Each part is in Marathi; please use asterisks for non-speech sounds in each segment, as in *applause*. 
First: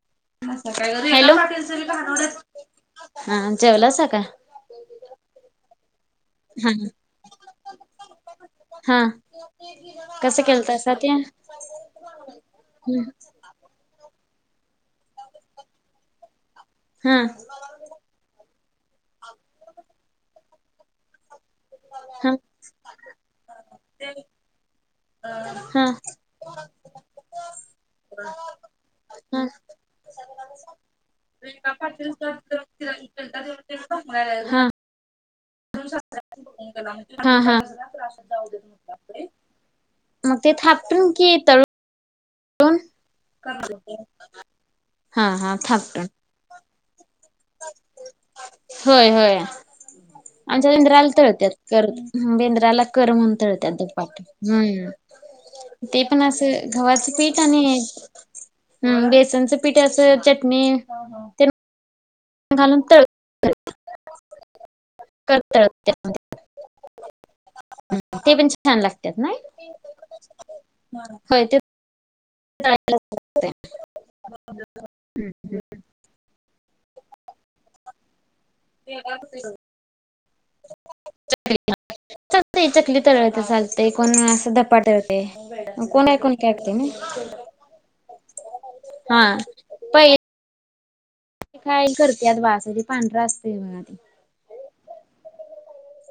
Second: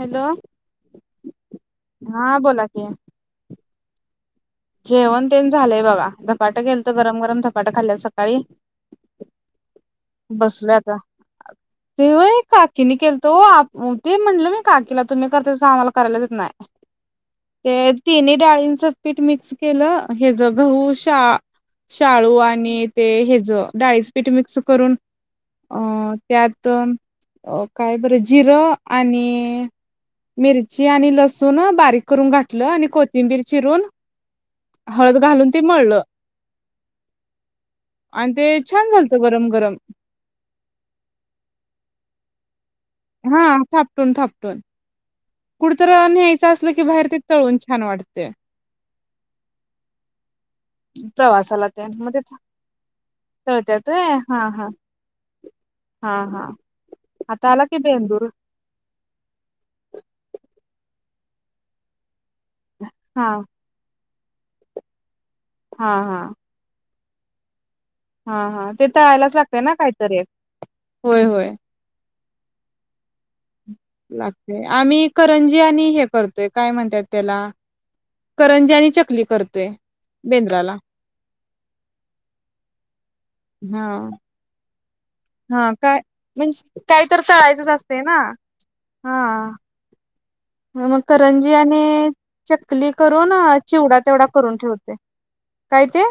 हॅलो हॅलो बोला की हा जेवला सा का? जेवण तेण झालंय बाघा धपाटं हा केेलत गरम गरम धपाट खाल्ल्यात सकाळी. हा कसं बसलोय केलता सा आता ते? ते व्हय काकीने हा केलंत ओ, आं अं ते म्हणलं मी. काकीला तुम्ही करता तस, आम्हाला करायलाच येत नाही. हा ते तिन्ही डाळींचं पीठ मी केलं हेज गहू शा शाळू आणि ते हेज डाळीच पीठ मिक्स करून. हा अं त्यात काय बरं जिरं हा आणि मिरची आणि लसूण बारीक करून घातलं आणि कोथिंबीर चिरून हळद घालून ते मळलं. हा. हा. आणि ते छान झालत गरम गरम मग ते थापटून की तळून. हा थापटून-थापटून हा हा कुठतर थापटून न्यायचं अस की बाहेर ते तळून छान वाटते. होय-होय. आमच्या बेंद्राला तळत्यात, प्रवासाला ते कर मग ते बेंद्राला कर म्हणून तळतात तळत्यात होय धपाट हा हा हम्म. ते हा पण हा असं गव्हाच पीठ आता आणि आला की बेंदूर हम्म बेसनचं पिठ, असं चटणी तेन घालून हा तळतात. हा तळत्यात. हा ते हा पण हा छान ते लागत्यात तळायलाच नाय, लागतय ना काहीतरी एक होय ते *unintelligible* लागतेय, आम्ही करंजी आणि हे करतोय काय म्हणतात त्याला करंजानी आणि चकली करतोय बेंद्राला. चालतय, चकली तळतर हा चालतय, कोण अस धपाटं ते हा काय कोण ऐकूण ते ऐक्तय म्हणजे वय काही तर तळायचंच असते ना हा पै. मग करंजी आणि चकली पांढरा करून, असते बघा ते चिवडा तेवढा करून ठेवतोय. काय ते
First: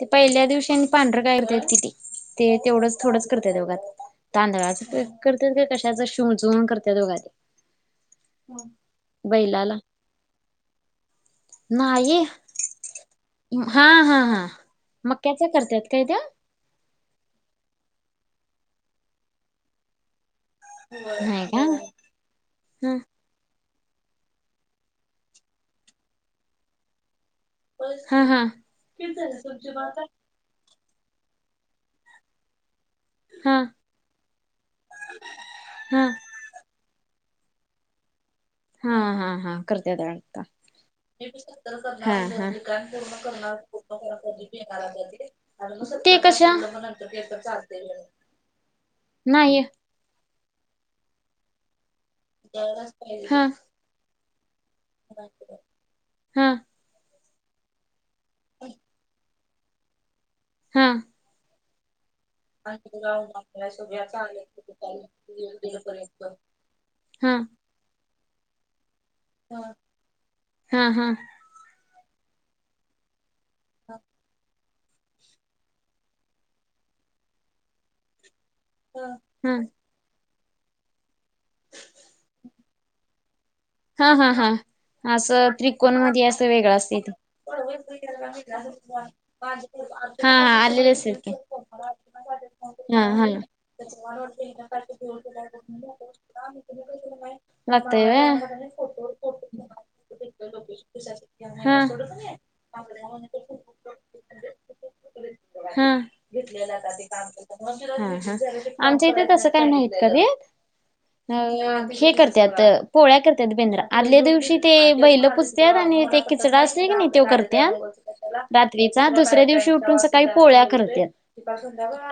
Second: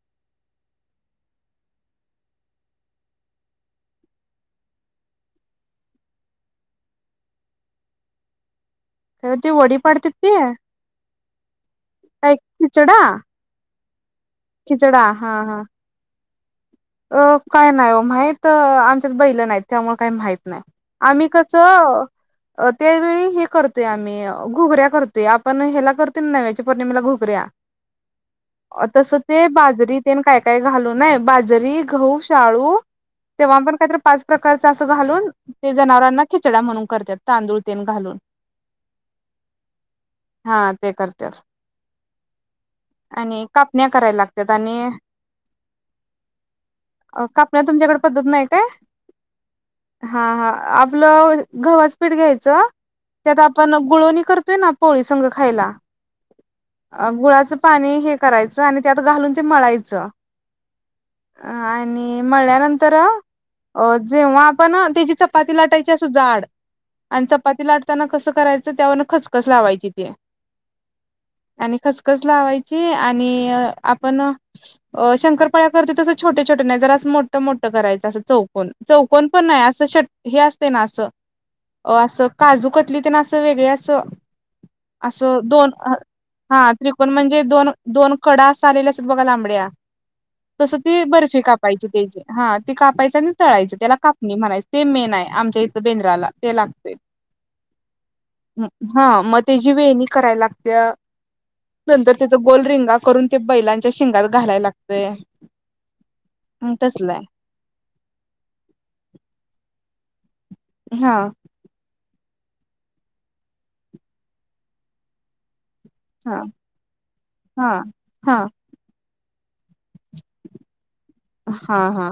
ते पहिल्या दिवशीन पांढरं कारत्याती ते तेवढंच थोडंच करत्यात बघा ते तांदळाच पीठ करत्यात काय कशाच शिजवून करत्यात बघायच. हो ती वडी पडतात ती नाही काय खिचडा हा हा हा मक्याच्या करत्यात काय त्या. अं काय नाय ओ माहित आमच्यात बैलं न्हाइत त्यामुळे काय माहित नाही आम्ही नाही कस का अं त्यावेळी हे कर ते आम्ही घुगऱ्या करतोय आपण ह्याला करतो ना नव्याच्या पौर्णिमेला घुगऱ्या. हा हा हा तस ते बाजरी तेेन काय काय घालून बाज जरी, गहु, शाळू हा तेव्हा पण काहीतरी पाच प्रकारच असं घालून ते हा जनावरांना खिचडा म्हणून करत्यात. तांदूळतेन घालून. हां हां हां करत्यात वाढत. हा ते करत्यात हां हां. आणि कापण्या करायला लागतात आणि ते कशा कापण्या तुमच्याकडे पद्धत नाही काय नाही हा हा आ आपलं गव्हाच पीठ घ्यायचं त्यात हा हा आपण गुळोणी करतोय ना पोळीसंगं खायला हा गुळाचं पाणी हे करायचं आणि त्यात घालून मळायचं. हां. हा आणि आणि मळल्यानंतर ह अ जेव्हा आपण त्याची चपाती लाटायची असं जाड. आणि हा चपाती लाटताना कसं करायचं, त्यावरन खचखस लावायची तीया हा हा. खसखस लावायची, आणि आपण अ शंकरपाळे. तसं छोटे, छोटे नाही जर असं मोठं, मोठं करायचं असं चौकन चौकन पण हा नाही असं षटकोन हे असते ना, असं असं काजू कतली तर ना, असं वेगळे असं हा हा हा असं दोन अ त्रिकोण मध्ये असं हा वेगळं असते त्रिकोण ते म्हणजे दोन, दोन कडा आलेले असत बघा लांबड्या. *unintelligible* हा. तसं आलेले ती असेल की बर्फी कापायची त्याची, हा ती हा कापायची हा आणि तळायची त्याला कापणी म्हणायच, ते मेन आहे आम आमच्या इथ बेंद्राला ते लागतेय. लागतय व्हय हा. मग तेची वेणी करायला लागत्या. हा हा नंतर त्याच गोल रिंगा करून ते बैलांच्या शेंगात, घालायला लागतयं. *unintelligible* ह आमच्या इथे तस काय नाही. *unintelligible* हा अ हे करत्यात पोळ्या कर त्यात बिंद्रा आदल्या दिवशी ते बैलं पूजत्यात. *unintelligible* त अग नी ती हा खिचडा असं की नही त्यो हा करत्या हा रात्रीचा दुसऱ्या दिवशी *unintelligible* ते उठून. सकाळी पोळ्या करत हा हा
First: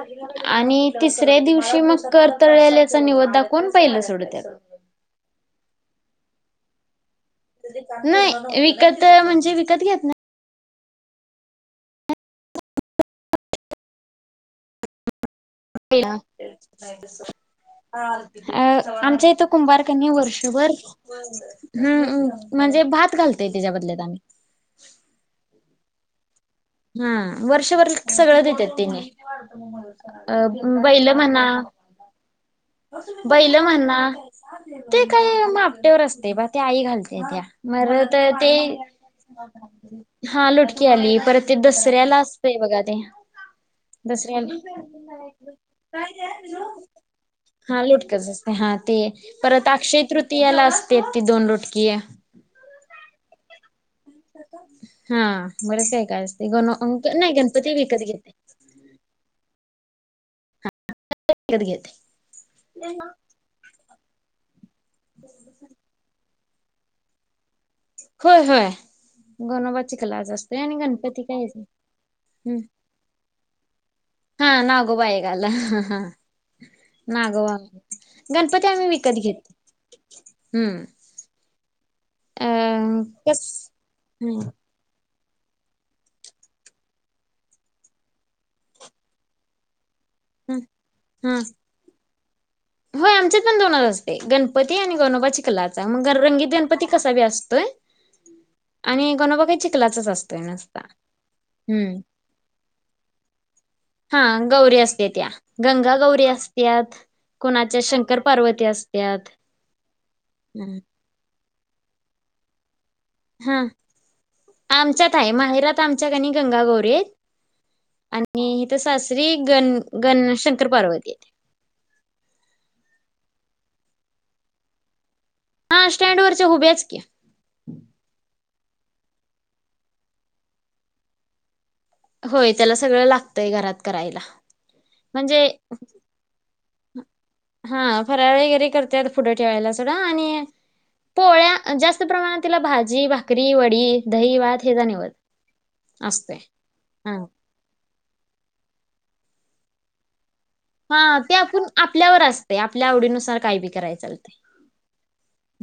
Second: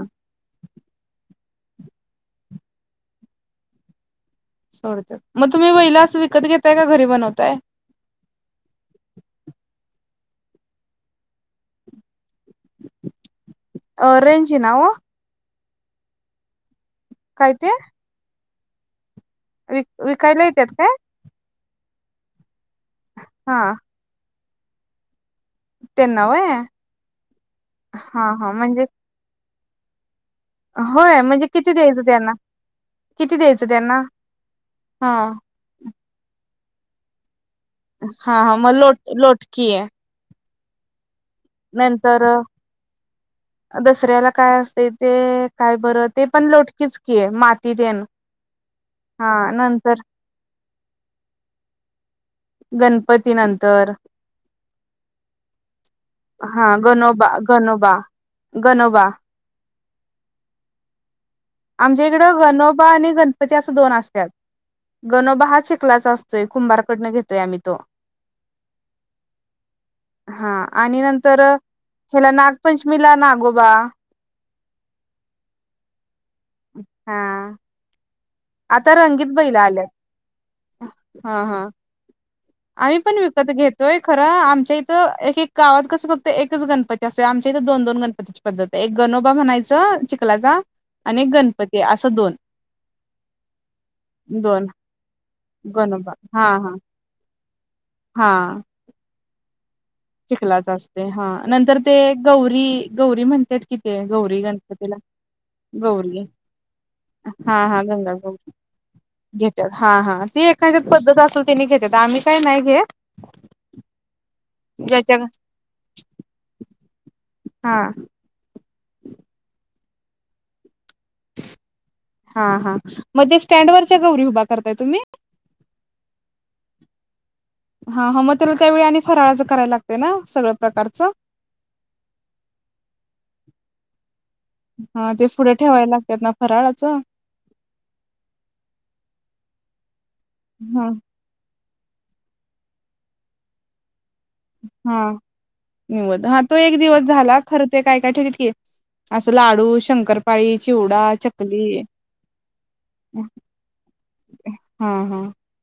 आणि तिसऱ्या दिवशी मग करतळल्याचा नैवेद दाखवून बैल सोडत्यात. सोडत मग तुम्ही बैलं असं विकत घेतताय, का घरी बनवत. नाही विकत म्हणजे विकत घेत न ई *unintelligible* अ रेंज हे ना व काय ते *unintelligible* अ आमच्या इथं विक कुंभारकनी विकायला वर्षभर येतात काय हम्म म्हणजे भात घालतय, हा त्याच्या बदलत आम्ही *inaudible* त्यांना व्हय हा वर्षभर सगळं देतात म्हणजे तेने. अ बैल, होय म्हणा म्हणजे किती द्यायचं त्यांना किती बैल, द्यायचं म्हणा. त्यांना ते हा काही मापट्यावर असते बा ते आई घालते त्या. मर त *inaudible* र हा ते हा मग लोट लोटकी आहे हा लुटकी आली परत. ते दुसऱ्याला नंतर असतयं बघा ते. दसऱ्याला दसऱ्या काय असते ते काय बरं ते पण लोटकीच की आहे माती हा तेन लुटकचं *unintelligible* *unintelligible* हा ते हा परत नंतर अक्षय तृतीयाला असते ती दोन रोटकीयां. गणपती नंतर. हा बरचं काही काय असते गन हा अंक नाही गणपती विकत घेते. नबा *unintelligible* विकत घेते आमच्या इकडें. गणोबा आणि गणपती, असं दोन असतात गणोबा, हा चिखलाचा अस कुंभार कडण घेतोय आम्ही तो. होय, होय. गणोबाची क्लास हा असतोय आणि गणपती नंतर काय ह्याला हम्म नागपंचमीला नागोबा. हा नागोबा आहे निघाला. हा नागोबा. गणपती आम्ही आता विकत रंगीत घेतो बैला आल्यात हम्म हा हा. अ आम्ही पण कस विकत घेतोय खरं हम्म आमच्या इथं गावात कसं फक्त एकच गणपती असतोय, आमच्या इथे दोन दोन गणपतीची पद्धत आहे एक गणोबा म्हणायचं आणि चिखलाचा हम्म आणि हा गणपती असं दोन. होय आमच्यात पण दोनच असते, दोन गणपती आणि गणोबा चिखलाचा मग गणोबा हा रंगीत हा गणपती कसा बी असतोय. आणि गणोबा काही चिखलाचाच असतोय चिखलाचा नुसता असतोय हा, नंतर ते हम्म गौरी-गौरी म्हणत्यात कि ते गौरी गणपती. असत्या त्या गंगा गौरी असत्यात. हा कोणाच्या हा गंगा शंकर गौरी पार्वती असत्यात घेतात, हा हा ते एखाद्याच पद्धत अस तेनी घेतात, आम्ही काही नाही घेत. हा आमच्यात ज्याच्या आहे. माहेरात आमच्याकनी गंगागौरी आहेत. हा. आणि सासरी गण्-गण् शंकर पार्वती. आहेत. हा हा मग ते स्टँडवरच्या गौरी उभा करताय तुम्ही! हा स्टँड वरच्या उभ्याच की. हा मग त्याला त्यावेळी आणि फराळाचं करायला लागते ना सगळं प्रकारच? होय त्याला सगळं लागतय घरात करायला. हा ते म्हणजे पुढे ठेवायला लागतात ना फराळाचं? हा फराळ वगैरे करतात. पुढं ठेवायला सुद्धा. हम. जास्त प्रमाणात तिला भाजी, भाकरी, वडी. दही, भात हेचा हा निवद निवैद. असतोय. हा तो एक दिवस हा झाला खर ते काय काय ठेवतात की. असं लाडू, शंकर हा ते आपूण आपल्यावर असतय, आपल्या आवडीनुसार काही बी कराय चालत हा हा.,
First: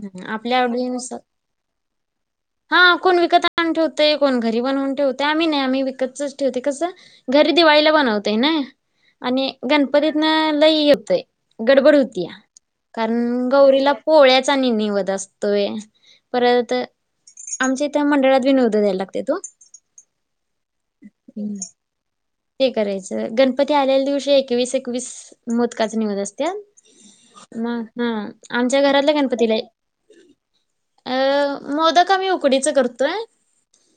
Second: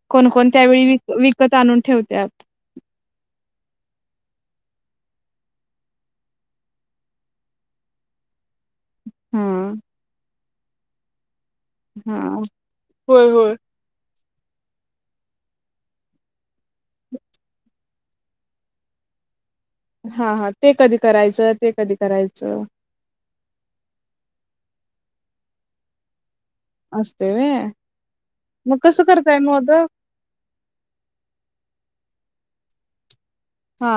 कोण कोण त्यावेळी वी आवडीनुसार -विकत आणून ठेवत्यात. हा, कोण विकत आणून ठेवतय कोण घरी बनवून ठवतय. आम्ही नाही आम्ही विकतच ठेवतय कसं, घरी दिवाळीला बनवतय नई. हा आणि गणपतीतन लई येतय. गडबड हा हुत्या. होय कारण होय. गौरीला पोळ्याचा नि निवद असतोय. परत आमच्या इथ मंडळात बी निवद द्यायला लागत्यात ओ. हा हा ते कधी करायचं, ते कधी करायचं ते करायचं. गणपती आलेल्या दिवशी एकवीस एकवीस मोदकाचा निवद अस त्यात. असतय म व्हय हा मग आमच्या कसं घरातल्या करताय गणपतीला मोदक? अ- मोदक आम्ही उकडीच करतोय. हा,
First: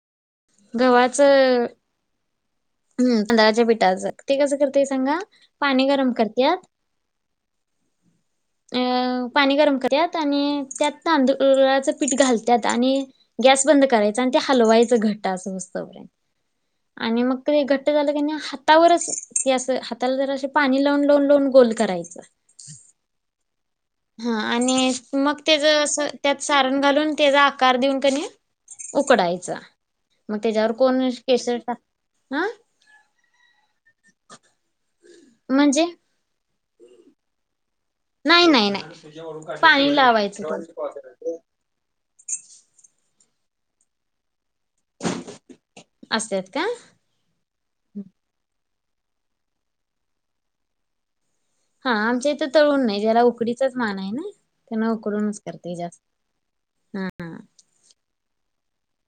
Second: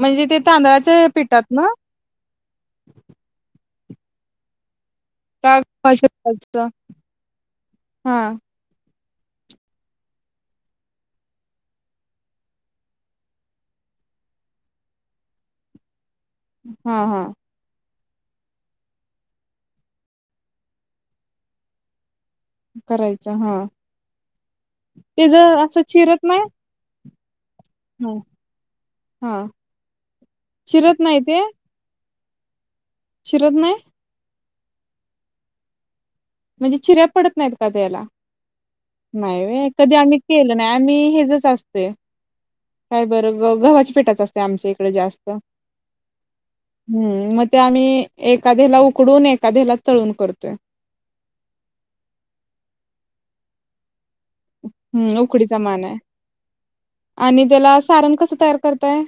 म्हणजे ते तांदळाचे पिठात गव्हाचं ना? हम्म तांदळाच्या पिठाचं. ते कसं कर तय सांगा? का पाणी गव्हाच्या गरम करत्यात, पिठाचं? हा अ पाणी गरम करत्यात आणि त्यात तांदुळाचं पीठ घालत्यात आणि गॅस बंद करायच आणि ते हलवायचं घट्ट असं होऊस्तपर्यंत. हा हा. ते घट्ट झालं कनी, हातावरच हे अस हाताला जरा अस पाणी लावून लावून लावून गोल करायच. करायच हा. हा आणि ते मग जर तेज असं, चिरत नाही त्यात सारण घालून तेज आ आकार देऊन हा कनी हा उकडायचा. मग तेज्यावर चिरत कोण केशर टाक आं? शिरद नाइ? म्हणजे? म्हणजे चिऱ्या पडत नाहीत त्याला. नाही नाही नाय नाही व्हय, कधी पाणी आम्ही लावायचं केलं नाही. आम्ही त्याला हेचच असतय बर गव्हाच्या पिठाच असतय आमच्या इकडे जास्त. असत्यात का हम्म मग ते आम्ही एखाद्याला उकडून, एखाद्याला तळून करतोय. हा आमच्या इथं तळून नई, ज्याला उकडीचाच मान हाय नई. हम्म उकडीचा मान हाय हा आणि त्याला सारण कस तयार करता ताय.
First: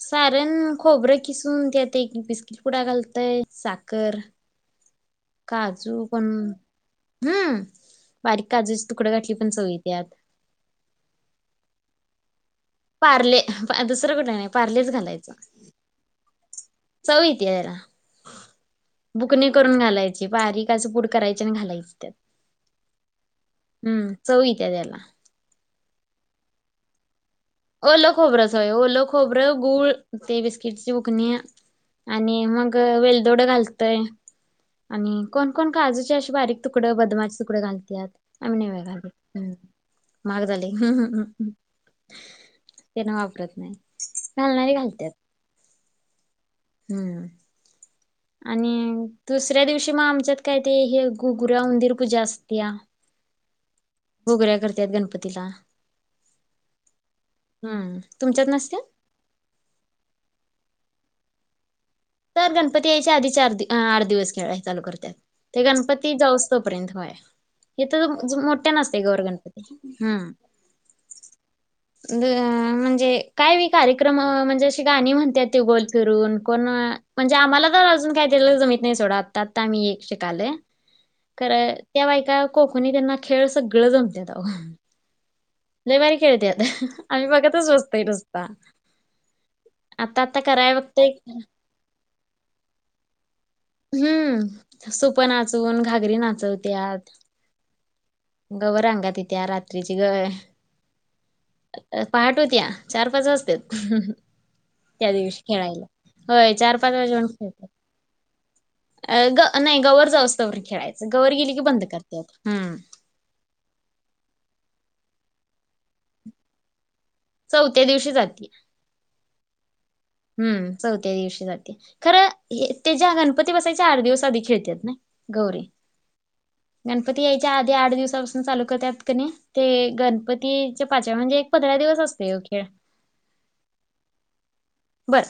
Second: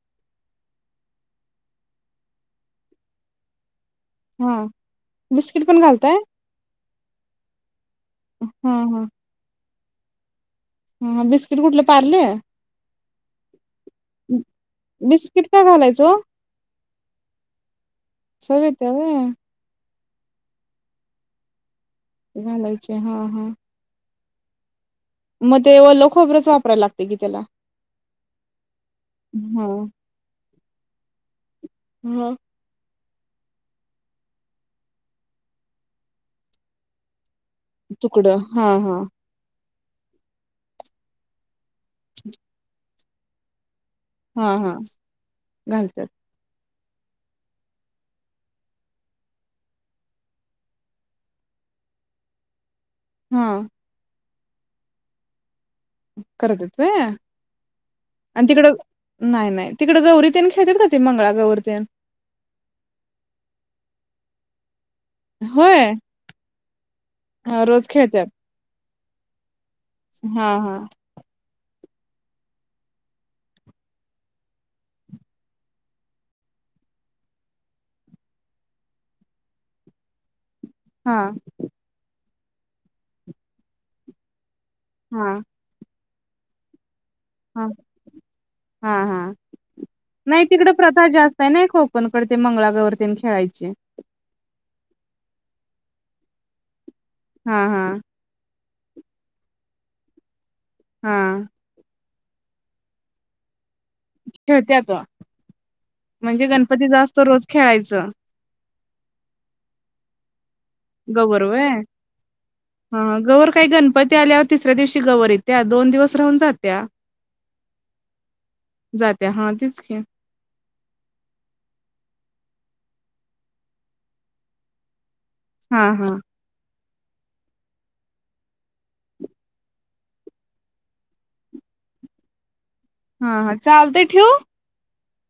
सारण, खोबरं खीसून त्यात एक बिस्किट पुडा घालतय. सा हा. बिस्किट काजू घालताय पण, हम्म बारीक हा काजूच हा तुकड घातली पण चव येती. यात. हा बिस्किट कुठले पारले. पार्ले बा दुसरं कुठलं नाही पार्लेच घालायचं. बिस्किट का घालायचो चव इती जरा चव येत्या व्हय. बुकणे करून घालाय- चे बारीक अस पूड करायची आणि घालायची. त्यात घालायची हा हा. हम्म चव इत्या त्याला. म ते वल्लखोबरच वापराय लागते कि त्याला. ओल खोबरं होय ओल खोबरं हा गूळ ते बिस्किटची बुकणी आणि हा मग वेल दोड घालतय आणि कोण कोण काजूचे अशे बारीक तुकड बदमाचे तुकडे घालत्यात तुकडं आम्ही हा नाही बा हा घालीत हुं महाग झालेत. त्यांना वापरत नाही. हा हा घालणारे घालत्यात घलत्यात. हम्म. आणि दुसऱ्या दिवशी मग आमच्यात काय ते हे घुगऱ्या उंदीर पूजा असत्या हम. घूगऱ्या करत्यात गणपतीला. करत्यात व्हय हम्म आणि तुमच्यात तिकड नसत्यात? नाही नाही तिकड गौरी खेळतात का ते मंगळा गौर त्या. तर गणपती यायच्या आधी चार आठ दिवस खेळा चालू करतात ते होय गणपती जाऊस तोपर्यंतय होय हा, रोज इथ खेळतात. मोठ्या नसते गौर गणपती. हम्म हा हा. ब अ म्हणजे काय बी कार्यक्रम ह म्हणजे अशी गाणी म्हणत्यात ती गोल फीरून कोण म्हणजे आम्हाला पण अजून काही दि जमीत नाही सोडा आत्ता आता आम्ही एक शिकाले. हा खर त्या बायका कोकणी त्यांना खेळ सगळं जमत अहो. हा त्या बाई खेळत्यात आम्ही हा बघतच बसतोय नुसता. हा हा. आता आता नाही तिकड कराय प्रथा बघतोय जास्त आहे ना कोकणकड ते मंगळा गौर न ते खेळायची. हम्म सूप नाचून घागरी नाचवत्यात. हा हा. गवर अंगात येत्या रात्रीची ग. हा. पहाट होत्या चार पाच वाजत्यात. खेळत्यात त्या दिवशी खेळायला म्हणजे होय चार पाच गणपतीचा असतो वाजेपर्यंत रोज खेळतात. खेळायचं. अ ग नाही गवर जाऊस गवर व्हय हम्म. हा गौर काय गणपती आल्यावर तिसऱ्या दिवशी शी गवर येत्या दोन दिवस राहून जात्या. चौथ्या दिवशी जाती. जात्या हा तेच की हम्म चौथ्या दिवशी जाते खरं हे ते ज्या गणपती बसायच्या आठ दिवस आधी खेळत्यात ना. गौरी. हा हा. गणपती यायच्या आधी आठ दिवसापासून चालू करत्यात क नई ते गणपतीच्या पाचव्या म्हणजे एक पंधरा दिवस असतो यो खेळ. हा हा चालत ठेऊ. बरं